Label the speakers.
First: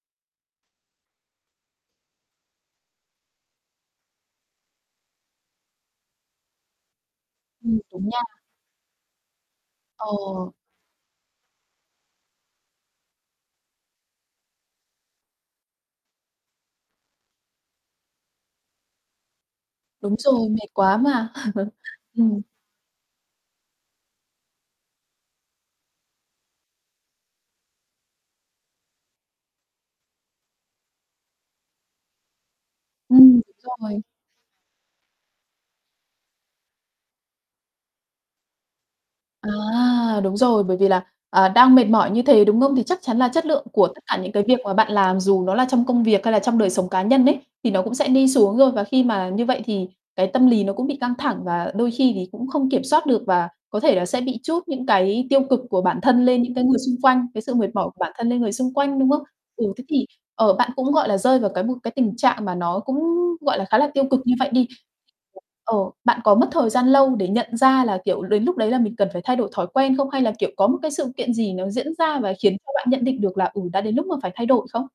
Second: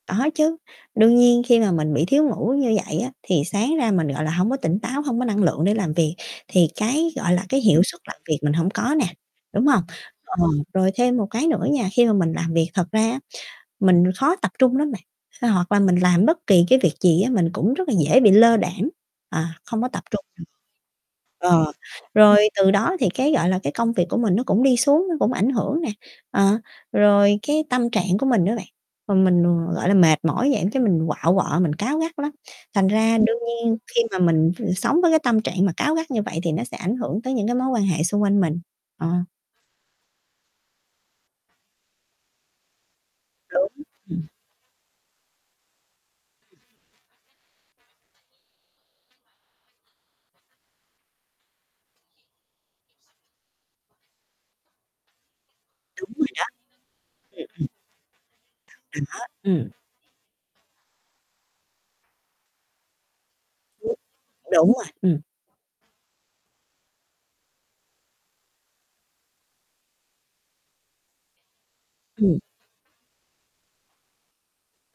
Speaker 1: Có chứ, đương nhiên khi mà mình bị thiếu ngủ như vậy á thì sáng ra mình, gọi là, hông có tỉnh táo, hông có năng lượng để làm việc, thì cái, gọi là, cái
Speaker 2: Ừm,
Speaker 1: hiệu suất
Speaker 2: đúng
Speaker 1: làm
Speaker 2: nha.
Speaker 1: việc mình hổng có nè, đúng hông? Ờ,
Speaker 2: Ờ.
Speaker 1: rồi thêm một cái nữa nha, khi mà mình làm việc, thật ra á mình khó tập trung lắm bạn, phải hoặc là mình làm bất kỳ cái việc gì á mình cũng rất là dễ bị lơ đãng, à, không có tập
Speaker 2: Đúng
Speaker 1: trung. [unintelligible]
Speaker 2: rồi, mệt quá mà.
Speaker 1: Ờ, rồi
Speaker 2: Ừm.
Speaker 1: từ đó thì cái, gọi là, cái công việc của mình nó cũng đi xuống, nó cũng ảnh hưởng nè, ờ, rồi cái tâm trạng của mình á bạn, rồi mình, gọi là, mệt mỏi vậy cái mình quạu quọ, mình cáu gắt lắm. Thành ra đương
Speaker 2: Ừm, đúng
Speaker 1: nhiên khi
Speaker 2: rồi.
Speaker 1: mà mình v sống với cái tâm trạng mà cáu gắt như vậy thì nó sẽ ảnh hưởng tới những cái mối quan hệ xung quanh mình, ờ.
Speaker 2: À, đúng rồi, bởi vì là, ờ, đang mệt mỏi như thế, đúng không? Thì chắc chắn là chất lượng
Speaker 1: Đúng.
Speaker 2: của tất cả
Speaker 1: Ừm.
Speaker 2: những cái việc mà bạn làm dù nó là trong công việc hay là trong đời sống cá nhân ấy, thì nó cũng sẽ đi xuống rồi. Và khi mà như vậy thì cái tâm lý nó cũng bị căng thẳng và đôi khi thì cũng không kiểm soát được và có thể là sẽ bị trút những cái tiêu cực của bản
Speaker 1: Đúng
Speaker 2: thân
Speaker 1: rồi
Speaker 2: lên
Speaker 1: đó.
Speaker 2: những cái người xung quanh cái sự mệt mỏi của bản thân lên người xung quanh, đúng không?
Speaker 1: Ừm, ừm. Rồi đó.
Speaker 2: Ừ,
Speaker 1: Ừm.
Speaker 2: thế thì, ờ, bạn cũng, gọi là, rơi vào cái một cái tình trạng mà nó cũng, gọi là, khá là tiêu cực như vậy đi.
Speaker 1: Đúng rồi, ừm.
Speaker 2: Ờ, bạn có mất thời gian lâu để nhận ra là, kiểu, đến lúc đấy là mình cần phải thay đổi thói quen không, hay là, kiểu, có một cái sự kiện gì nó diễn ra và
Speaker 1: Ừm.
Speaker 2: khiến cho bạn nhận định được là, ừ, đã đến lúc mà phải thay đổi không?